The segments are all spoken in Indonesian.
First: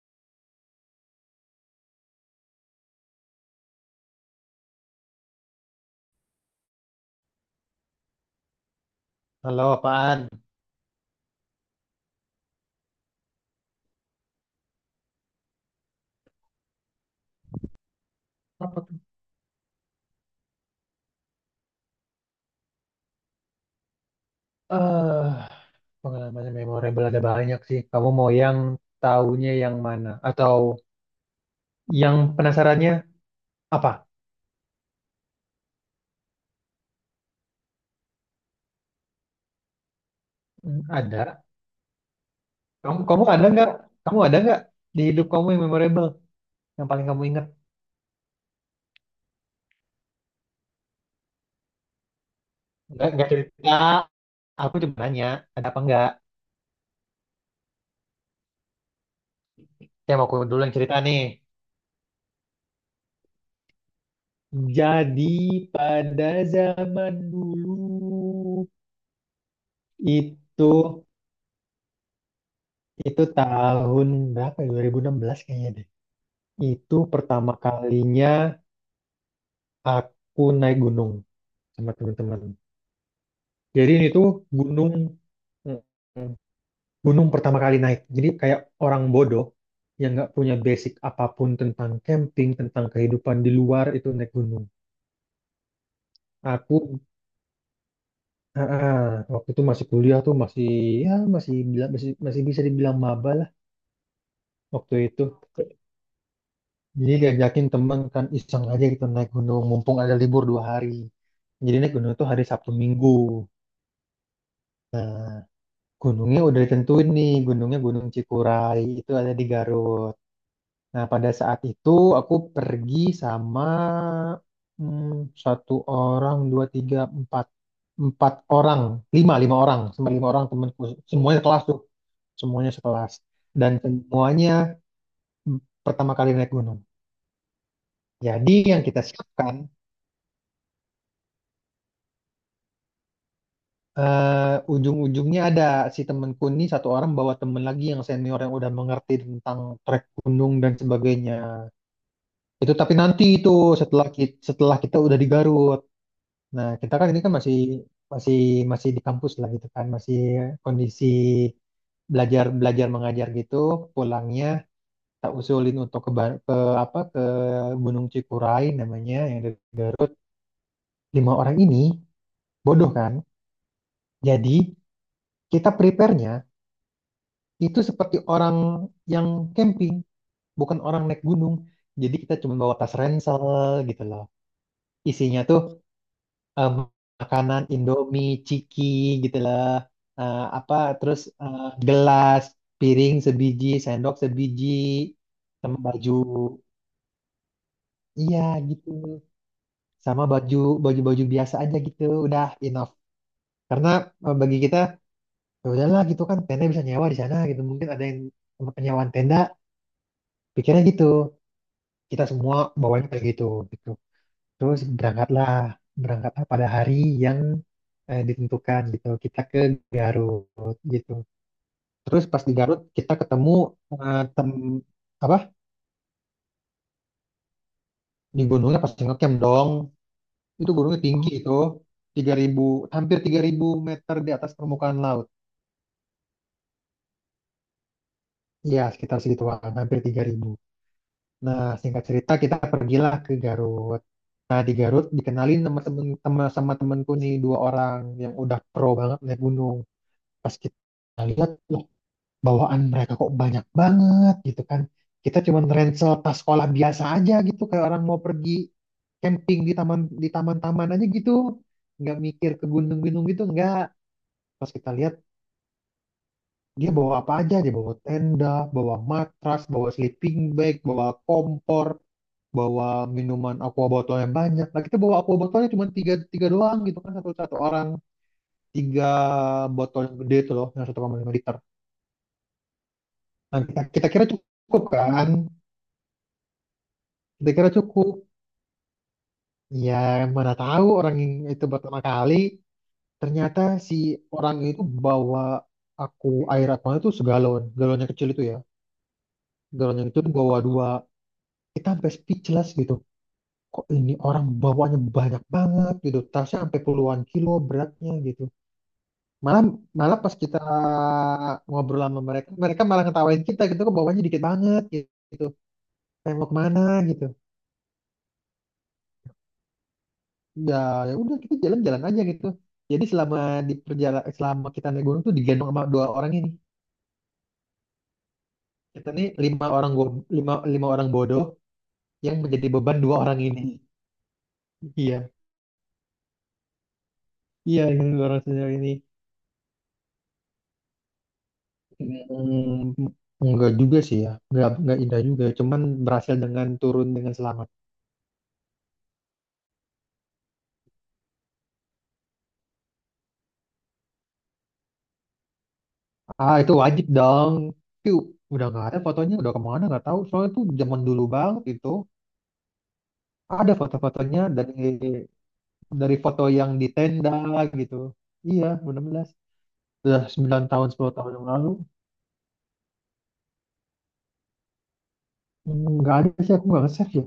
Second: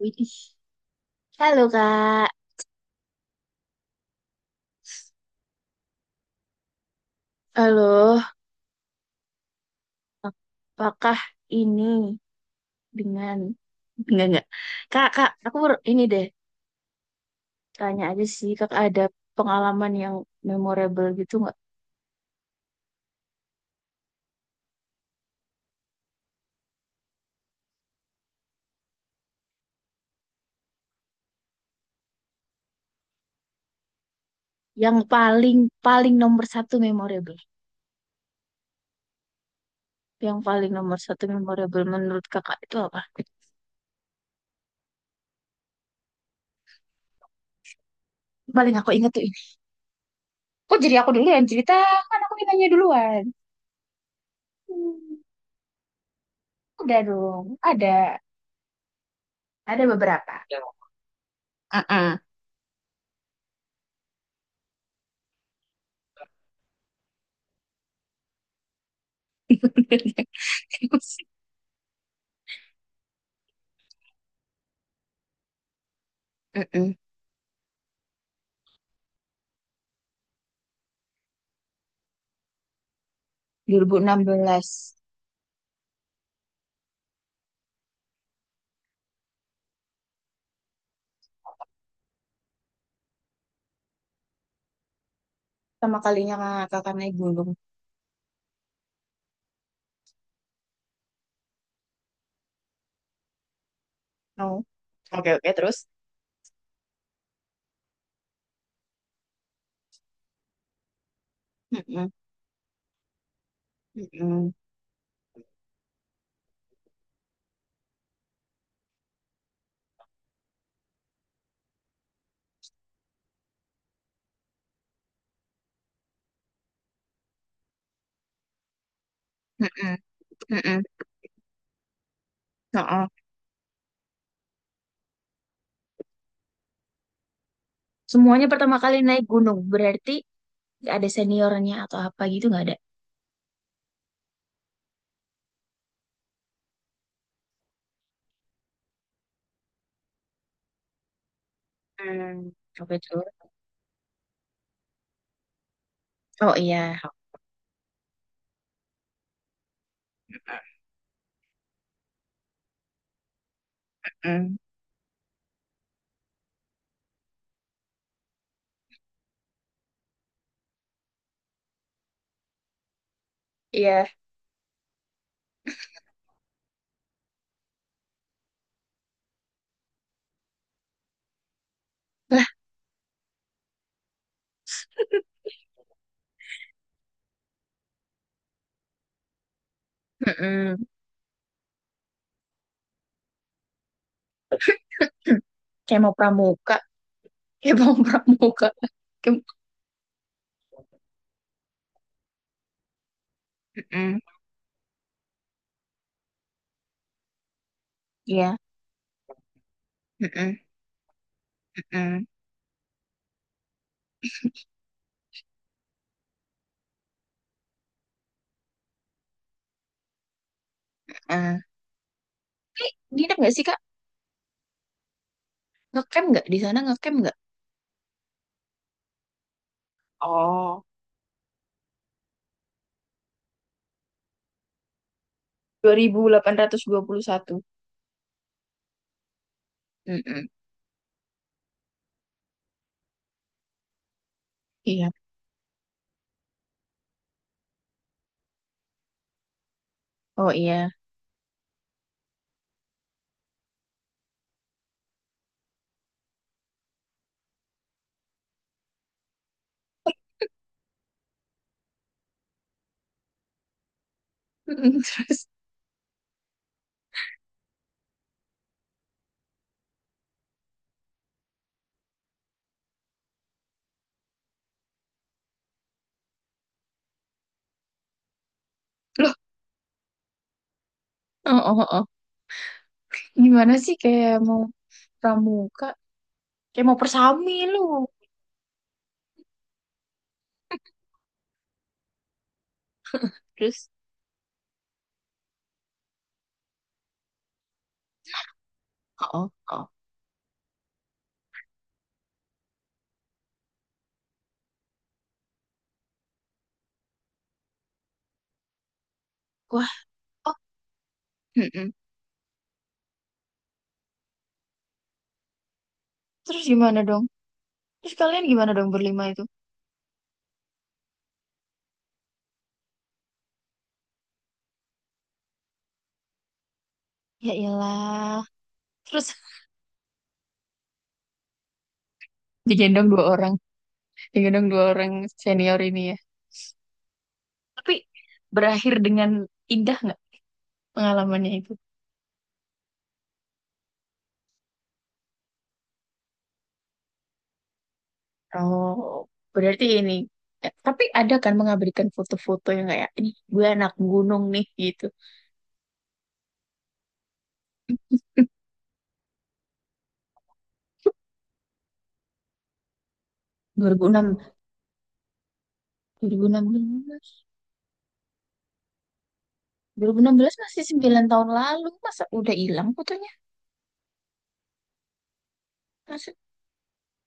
Widih. Halo Kak. Halo, Halo, apaan? apakah ini dengan enggak enggak. Kak, aku baru ini deh tanya aja sih Kak, Apa tuh? ada pengalaman yang memorable gitu nggak? Eh, pengalaman yang memorable ada banyak sih. Kamu mau yang tahunya yang mana? Atau yang penasarannya apa? Yang paling paling nomor satu memorable. Yang paling Hmm, nomor satu ada. memorable menurut Kakak itu Kamu, apa? kamu ada nggak? Kamu ada nggak di hidup kamu yang memorable? Yang paling kamu ingat? Paling aku ingat tuh ini. Kok jadi aku dulu yang cerita? Kan aku ditanya Nggak, duluan. nggak cerita. Aku cuma Hmm, nanya, ada apa nggak? udah dong. Ada. Ada Saya mau aku beberapa. dulu yang cerita nih. Jadi pada zaman dulu itu itu tahun berapa ya? 2016 kayaknya deh. Mm-mm. Itu pertama kalinya aku naik gunung sama teman-teman. Jadi ini tuh 2016. gunung, mm, gunung pertama kali naik. Jadi kayak orang bodoh yang nggak punya basic apapun tentang camping, tentang kehidupan di luar itu naik gunung. Pertama kalinya kakak Aku naik gunung. ah, ah, waktu itu masih kuliah tuh masih, ya masih masih masih bisa dibilang maba lah No. waktu itu. Oke, oke, terus? Jadi diajakin teman kan iseng aja gitu naik gunung mumpung ada libur 2 hari. Jadi naik Mm-mm, gunung tuh hari Sabtu Minggu. mm-mm, Nah, gunungnya udah ditentuin nih, gunungnya Gunung Cikuray itu ada di Garut. Nah, pada saat itu aku pergi sama hmm, satu orang, dua, tiga, empat, empat orang, lima, lima orang, mm-mm, sama lima orang temanku, mm-mm. semuanya kelas tuh, semuanya No. sekelas, dan semuanya mm, pertama kali naik gunung. Semuanya Jadi pertama yang kali kita naik siapkan, gunung. Berarti ada seniornya atau apa gitu, nggak ada? Ujung-ujungnya ada si temanku ini, satu orang bawa temen lagi yang senior yang udah mengerti tentang trek gunung dan sebagainya. Hmm, Itu tapi oke, nanti terus. itu setelah kita udah di Garut. Oh Nah, kita iya. kan ini kan masih masih masih di kampus lah gitu kan, masih kondisi belajar belajar mengajar gitu. Pulangnya Mm, tak usulin untuk ke, ke apa, ke Gunung Cikuray namanya yang dari Garut. Lima orang ini bodoh kan? iya. Jadi kita prepare-nya itu seperti orang yang camping, bukan orang naik gunung. Jadi kita Lah, cuma bawa tas ransel gitu loh. Isinya tuh em, makanan Indomie, ciki gitu lah. Apa mm-mm. terus, gelas, piring sebiji, sendok sebiji, sama Kayak baju. mau pramuka. Kayak mau Iya pramuka. gitu. Kayak... Sama baju-baju biasa aja gitu. Udah enough. Karena Mm-mm, bagi kita ya udahlah gitu kan, tenda bisa nyewa di sana gitu. Mungkin ada yang iya. tempat penyewaan tenda, Mm-mm, pikirnya gitu. Kita mm-mm, semua bawanya kayak gitu gitu. Terus berangkatlah, berangkatlah pada hari yang, ditentukan gitu. Kita ke Garut gitu. mm-mm. Terus pas di Garut kita Nginep ketemu, nggak sih, Kak? eh, tem apa Ngecamp nggak? Di sana ngecamp nggak? di gunungnya pas ngecamp dong. Itu Oh, gunungnya tinggi itu, 3.000, hampir 3.000 meter di atas permukaan laut. 2821. Iya, sekitar segituan, hampir tiga Mm-mm. ribu. Nah, singkat cerita kita pergilah ke Garut. Nah, di Garut Iya. dikenalin sama temen, sama temenku nih, dua orang yang udah pro banget naik gunung. Oh Pas iya. kita lihat, loh, bawaan mereka kok banyak banget gitu kan. Kita cuman ransel tas sekolah biasa aja gitu, kayak orang mau pergi camping di taman-taman aja gitu. Nggak mikir ke gunung-gunung gitu nggak. Pas kita Mm-mm, lihat terus dia bawa apa aja, dia bawa tenda, bawa matras, bawa sleeping bag, bawa kompor, bawa minuman aqua botol yang banyak. Nah kita bawa aqua botolnya cuma tiga, tiga doang gitu kan, satu satu orang tiga loh, botol yang gede itu loh, yang 1,5 liter. oh, oh, oh. Oh. Nah, Gimana kita, sih, kita kira kayak mau cukup kan? pramuka, kayak mau Kita persami kira lu. cukup. Ya, mana tahu orang yang itu pertama kali, ternyata Terus, si orang itu bawa aku air aqua itu segalon, galon kecil itu ya, oh, oh, oh. galon yang kecil itu bawa dua. Kita sampai speechless gitu. Kok ini orang bawanya banyak banget gitu, tasnya sampai puluhan kilo beratnya gitu. Malah Wah, malah pas oh, kita mm-mm. ngobrol sama mereka, mereka malah ngetawain kita gitu, kok bawanya dikit banget gitu. Kayak mau Terus kemana gimana dong? gitu. Terus kalian gimana dong, berlima itu? Ya, ya udah kita jalan-jalan aja gitu. Jadi selama di perjalanan, selama kita naik gunung tuh digendong sama dua orang ini, Ya iyalah. kita Terus nih lima orang lima lima orang bodoh yang menjadi beban digendong dua dua orang orang, ini. digendong dua orang Iya, senior ini ya. iya Tapi yang dua orang senior ini. berakhir dengan indah nggak pengalamannya itu? Hmm, enggak juga sih, ya enggak indah juga, cuman berhasil dengan turun dengan selamat. Oh, berarti ini. Tapi ada kan mengabadikan foto-foto yang kayak ini gue anak gunung nih gitu. Ah itu wajib dong. Itu udah nggak ada fotonya, udah kemana nggak tahu soalnya itu zaman dulu banget itu. Ada foto-fotonya dari, foto 2006, yang di 2016. tenda gitu. Iya, 16. Dua ribu Udah enam belas 9 masih tahun, 10 9 tahun yang tahun lalu. lalu, masa udah hilang fotonya? Hmm, nggak ada maksud sih, aku nggak nge-save ya.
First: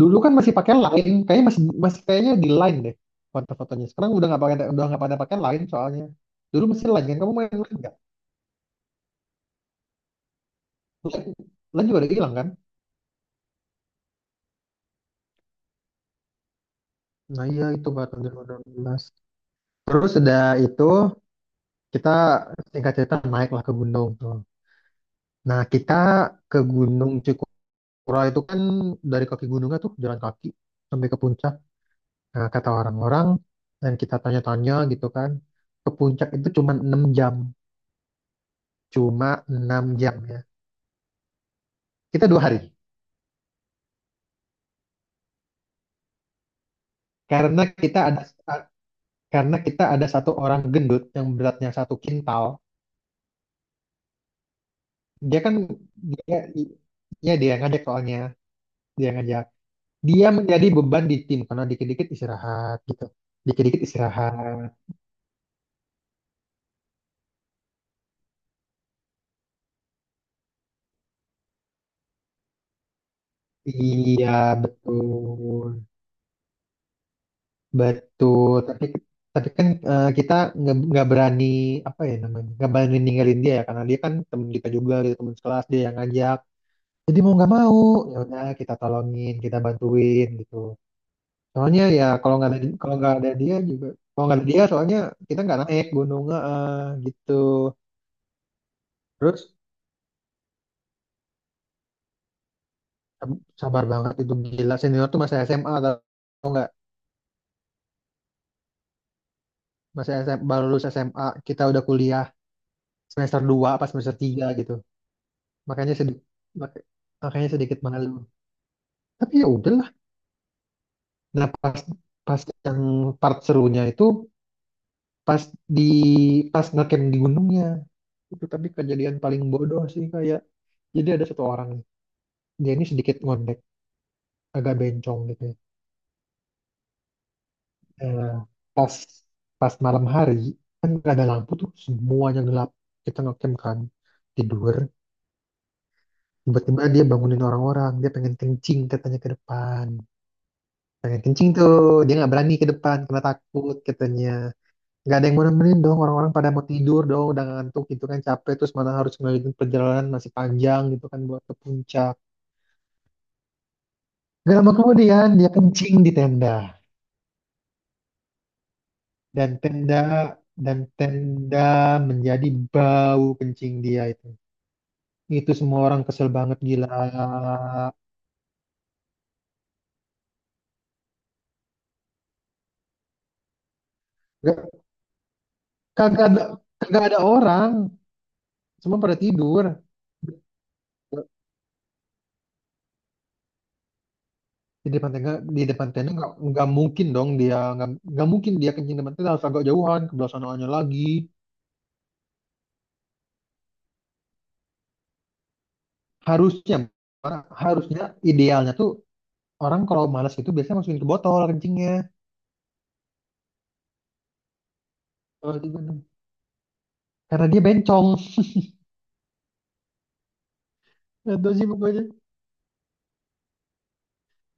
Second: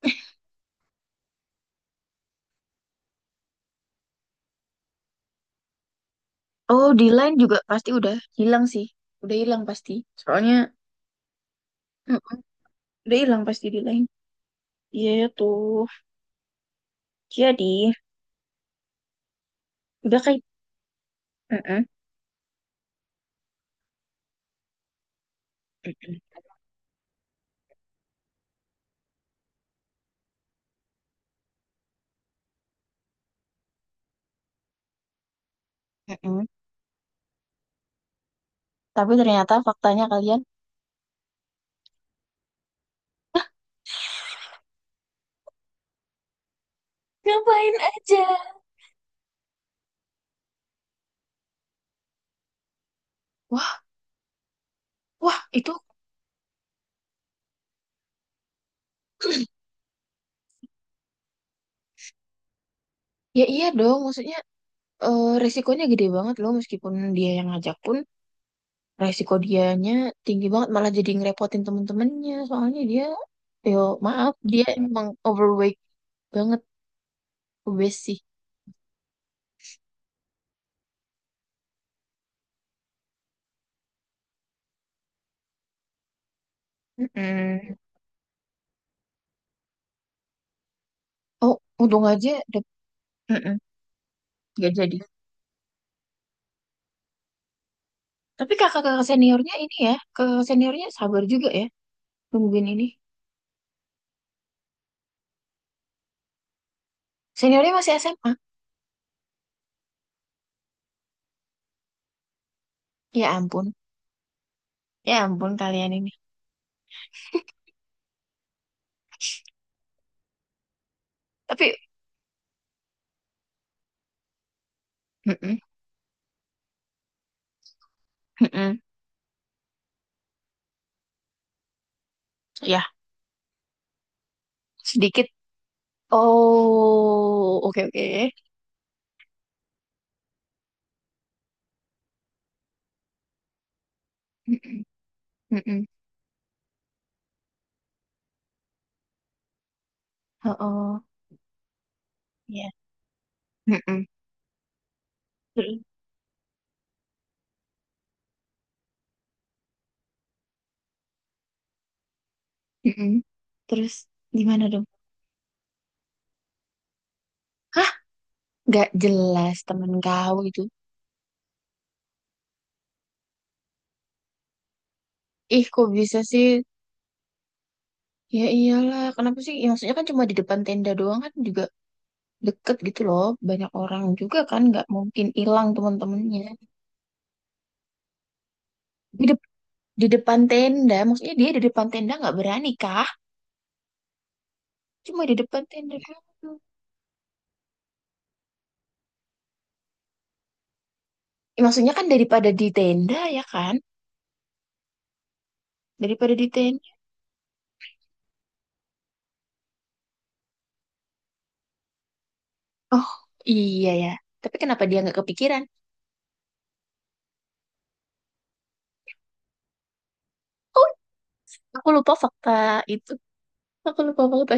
Dulu kan masih pakai Line, kayaknya masih masih kayaknya di Line deh foto-fotonya. Sekarang udah nggak pakai, udah nggak pada pakai Line soalnya. Dulu masih Oh, Line di kan, kamu line main juga Line pasti nggak? udah hilang sih. Udah hilang pasti. Soalnya Line, Line juga udah hilang mm-mm, kan? udah hilang pasti di line. Iya tuh. Nah iya itu Jadi, baru tahun 2016. Terus udah kayak udah itu mm-mm, kita singkat cerita naik lah ke gunung tuh. Nah kita mm-mm, ke Gunung Cikura itu kan dari kaki gunungnya tuh jalan kaki sampai ke puncak. Nah, kata orang-orang dan kita tanya-tanya gitu kan, ke puncak mm-mm. itu cuma 6 jam. Tapi Cuma ternyata 6 faktanya jam kalian ya. Kita 2 hari. Karena ngapain kita ada aja. a- karena kita ada satu orang gendut yang beratnya 1 kintal. Wah, wah, Dia kan itu dia ya dia yang ngajak soalnya, dia yang ngajak. Dia menjadi beban di tim karena dikit-dikit istirahat gitu. ya iya Dikit-dikit dong, maksudnya istirahat. Resikonya gede banget loh, meskipun dia yang ngajak pun resiko dianya tinggi banget, malah jadi ngerepotin temen-temennya soalnya dia, yo Iya, maaf, dia emang overweight betul. banget, obes sih. Betul, tapi kita nggak berani, apa ya namanya, nggak berani ninggalin dia ya karena dia kan teman kita juga, dia teman sekelas, dia yang ngajak. Jadi mau nggak Mm-mm. mau, ya udah kita tolongin, kita bantuin gitu. Oh, Soalnya untung ya aja kalau nggak ada kalau nggak ada dia mm-mm, juga, kalau nggak ada dia nggak jadi. soalnya kita nggak naik gunung, gitu. Tapi kakak-kakak Terus seniornya ini ya, kakak seniornya sabar juga ya, nungguin ini, sabar banget itu, gila, senior tuh masih SMA atau nggak? seniornya masih SMA. Masih SMA, baru lulus SMA, kita udah kuliah Ya semester 2 ampun, apa semester 3 gitu. ya ampun kalian makanya ini, sedikit makanya sedikit malu, tapi ya udahlah. Nah tapi pas, pas yang part serunya itu, pas mm-mm, di pas ngecamp di gunungnya, itu tapi mm-mm. kejadian paling bodoh sih, kayak jadi ada satu orang nih, dia Ya, ini sedikit ngondek, agak bencong sedikit. gitu ya. Oh, oke, oke. Eh, pas pas malam hari kan nggak ada lampu tuh, semuanya gelap, kita ngecamp kan, tidur, Mm-mm, mm-mm. tiba-tiba dia bangunin orang-orang, dia pengen kencing katanya, ke depan Oh, oh, pengen kencing tuh, dia nggak berani ke ya. depan karena takut Mm-mm. katanya. Nggak ada yang mau nemenin dong, orang-orang pada mau tidur dong, udah ngantuk gitu kan, capek, terus mana harus melanjutkan perjalanan masih panjang gitu kan buat ke puncak. Mm-mm. Terus Gak gimana lama dong? kemudian dia kencing di tenda, Hah? Gak dan jelas temen kau itu. Tenda menjadi bau, kencing dia itu Ih, semua kok orang bisa kesel sih? banget gila. Ya iyalah, kenapa sih? Ya, maksudnya kan cuma di depan tenda doang kan, juga deket gitu loh. Banyak orang juga kan, Gak, nggak mungkin hilang kagak teman-temannya. ada kagak ada orang, semua pada Di, dep- tidur. di depan tenda, maksudnya dia di depan tenda nggak berani kah? di depan Cuma tenda di depan di depan tenda tenda nggak doang. nggak mungkin dong dia nggak mungkin dia kencing depan tenda, harus agak jauhan ke belah sononya lagi. Ya, maksudnya kan daripada di tenda ya kan? Daripada di harusnya tenda. harusnya idealnya tuh, orang kalau malas itu biasanya masukin ke botol kencingnya. Oh iya ya. Tapi kenapa dia nggak Kalau kepikiran? di gunung. Karena dia bencong. Oh, Itu sih aku pokoknya, lupa fakta itu. Aku lupa fakta.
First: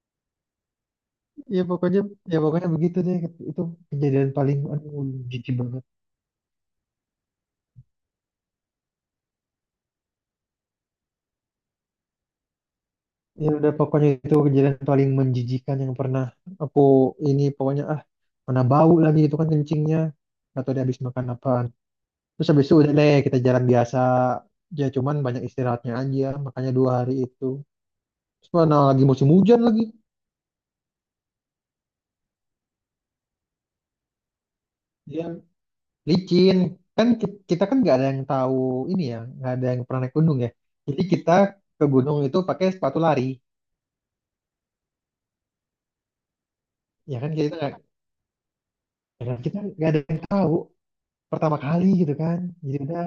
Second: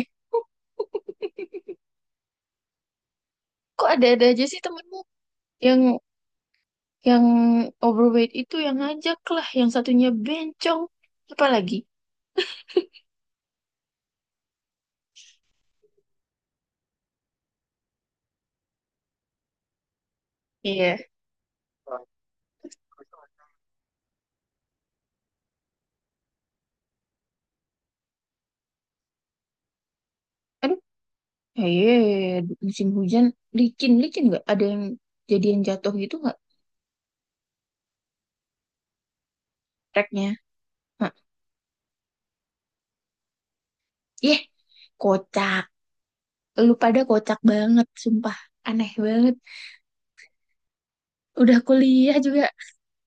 ya pokoknya, begitu deh. Itu Kok ada-ada kejadian aja paling sih aduh, temenmu, jijik yang banget. yang overweight itu yang ngajak lah, yang satunya bencong. Apalagi? Ya udah pokoknya itu kejadian paling menjijikan yang pernah aku ini, pokoknya ah, mana bau lagi itu kan kencingnya, atau dia Iya. habis makan apa. Terus habis itu udah deh kita jalan biasa. Ya cuman banyak istirahatnya aja, makanya 2 hari itu. Terus mana lagi musim hujan lagi, Aduh, iya, musim hujan, licin-licin nggak? Ada yang dia jadian jatuh gitu nggak, licin. Kan kita kan nggak ada yang tahu ini ya, nggak ada yang pernah naik treknya? gunung ya. Jadi Hah. kita ke gunung itu pakai sepatu lari, Yeh, kocak. Lu pada ya kan kocak kita nggak, banget, sumpah. Aneh ya banget. kan, kita nggak ada yang tahu, Udah pertama kali gitu kuliah kan. juga Jadi udah,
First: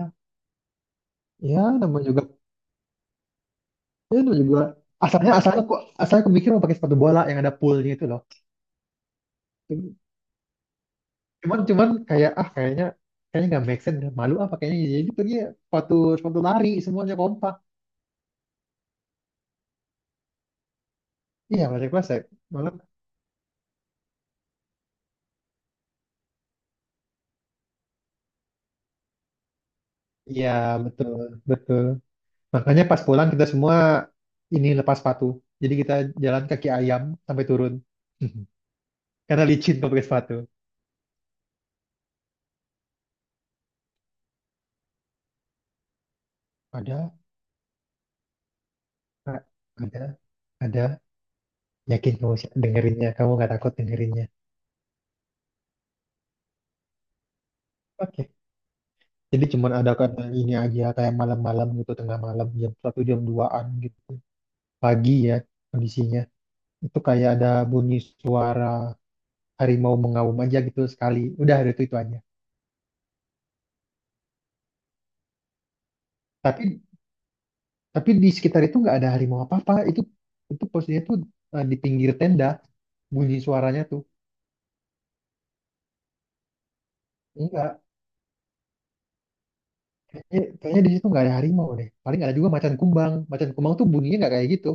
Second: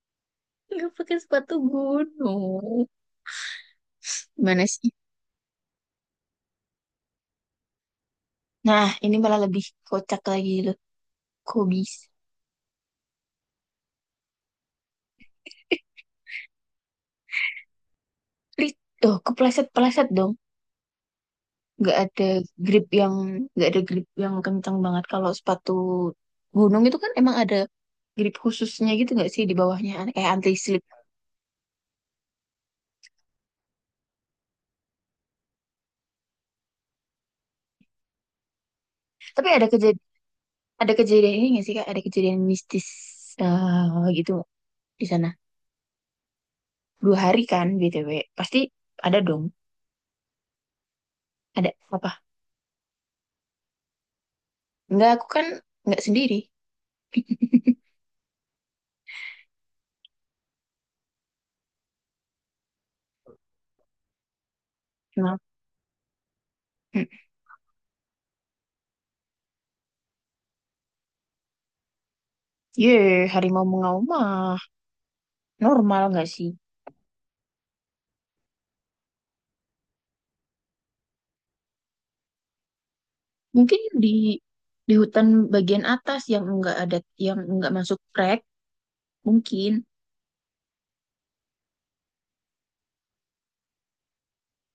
nggak pakai sepatu ya namanya juga, gunung. ya namanya juga Gimana sih? asalnya asalnya kok asalnya aku mikir mau pakai sepatu bola yang ada poolnya itu Nah, ini malah lebih loh. kocak lagi loh. Cuman Kok cuman kayak, kayaknya kayaknya nggak make sense, malu apa, kayaknya. Jadi pergi ya, sepatu sepatu lari semuanya kompak. Li- Oh, kepleset-pleset dong. Iya plastik, Nggak plastik ada malam. grip yang nggak ada grip yang kencang banget. Kalau sepatu gunung itu kan emang ada grip khususnya gitu nggak sih di bawahnya, kayak Iya anti slip. betul betul, makanya pas pulang kita semua ini lepas sepatu. Jadi kita jalan kaki ayam sampai turun karena Tapi ada licin kalau kejadian pakai sepatu. ada kejadian ini nggak sih Kak? Ada kejadian mistis gitu nggak di sana. Ada, 2 hari kan BTW. Pasti ada dong. Kak. Ada, ada. Ada apa? Yakin kamu sih dengerinnya? Kamu nggak takut dengerinnya? Nggak, aku kan nggak sendiri. Oke, jadi cuman ada karena ini aja, kayak malam-malam gitu tengah malam jam 1, jam duaan gitu, pagi ya. Nah, Kondisinya itu hmm. kayak ada bunyi suara harimau mengaum aja gitu, sekali udah ada itu aja. Ye, harimau mengaumah. Normal nggak sih? Tapi di sekitar itu nggak ada harimau apa apa itu. Itu posisinya tuh di pinggir tenda bunyi Mungkin suaranya tuh. di hutan bagian atas, yang enggak ada yang enggak Enggak, masuk trek, mungkin kayaknya di situ nggak ada harimau deh, paling ada juga macan kumbang, macan kumbang tuh bunyinya nggak kayak gitu.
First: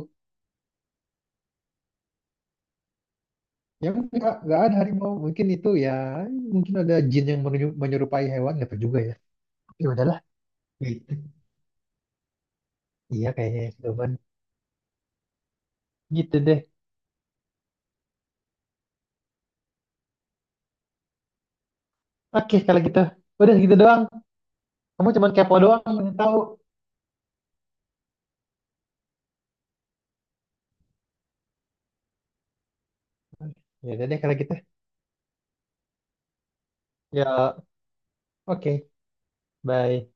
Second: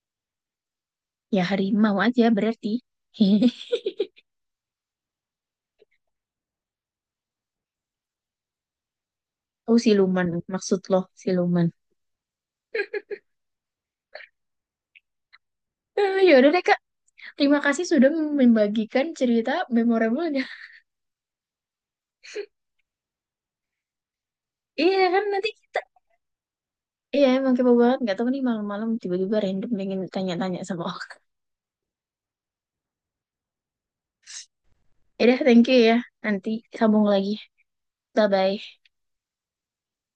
ya harimau aja berarti. Ya, nggak ada harimau mungkin itu ya, mungkin ada jin yang menyerupai hewan, nggak tahu juga ya. Oh Ya udahlah siluman, maksud lo gitu. siluman. Iya kayaknya ya, Doban. Eh, ya Gitu udah deh. deh Kak, terima kasih sudah membagikan cerita memorable-nya. Oke kalau gitu, udah gitu doang, Iya kamu kan cuma nanti kepo kita, doang pengen tahu. iya emang kepo banget. Nggak tahu nih, malam-malam tiba-tiba random pengen tanya-tanya sama orang. Ya udah deh kalau gitu. Ya udah, thank you ya. Nanti sambung lagi. Ya, Bye-bye. oke. Bye.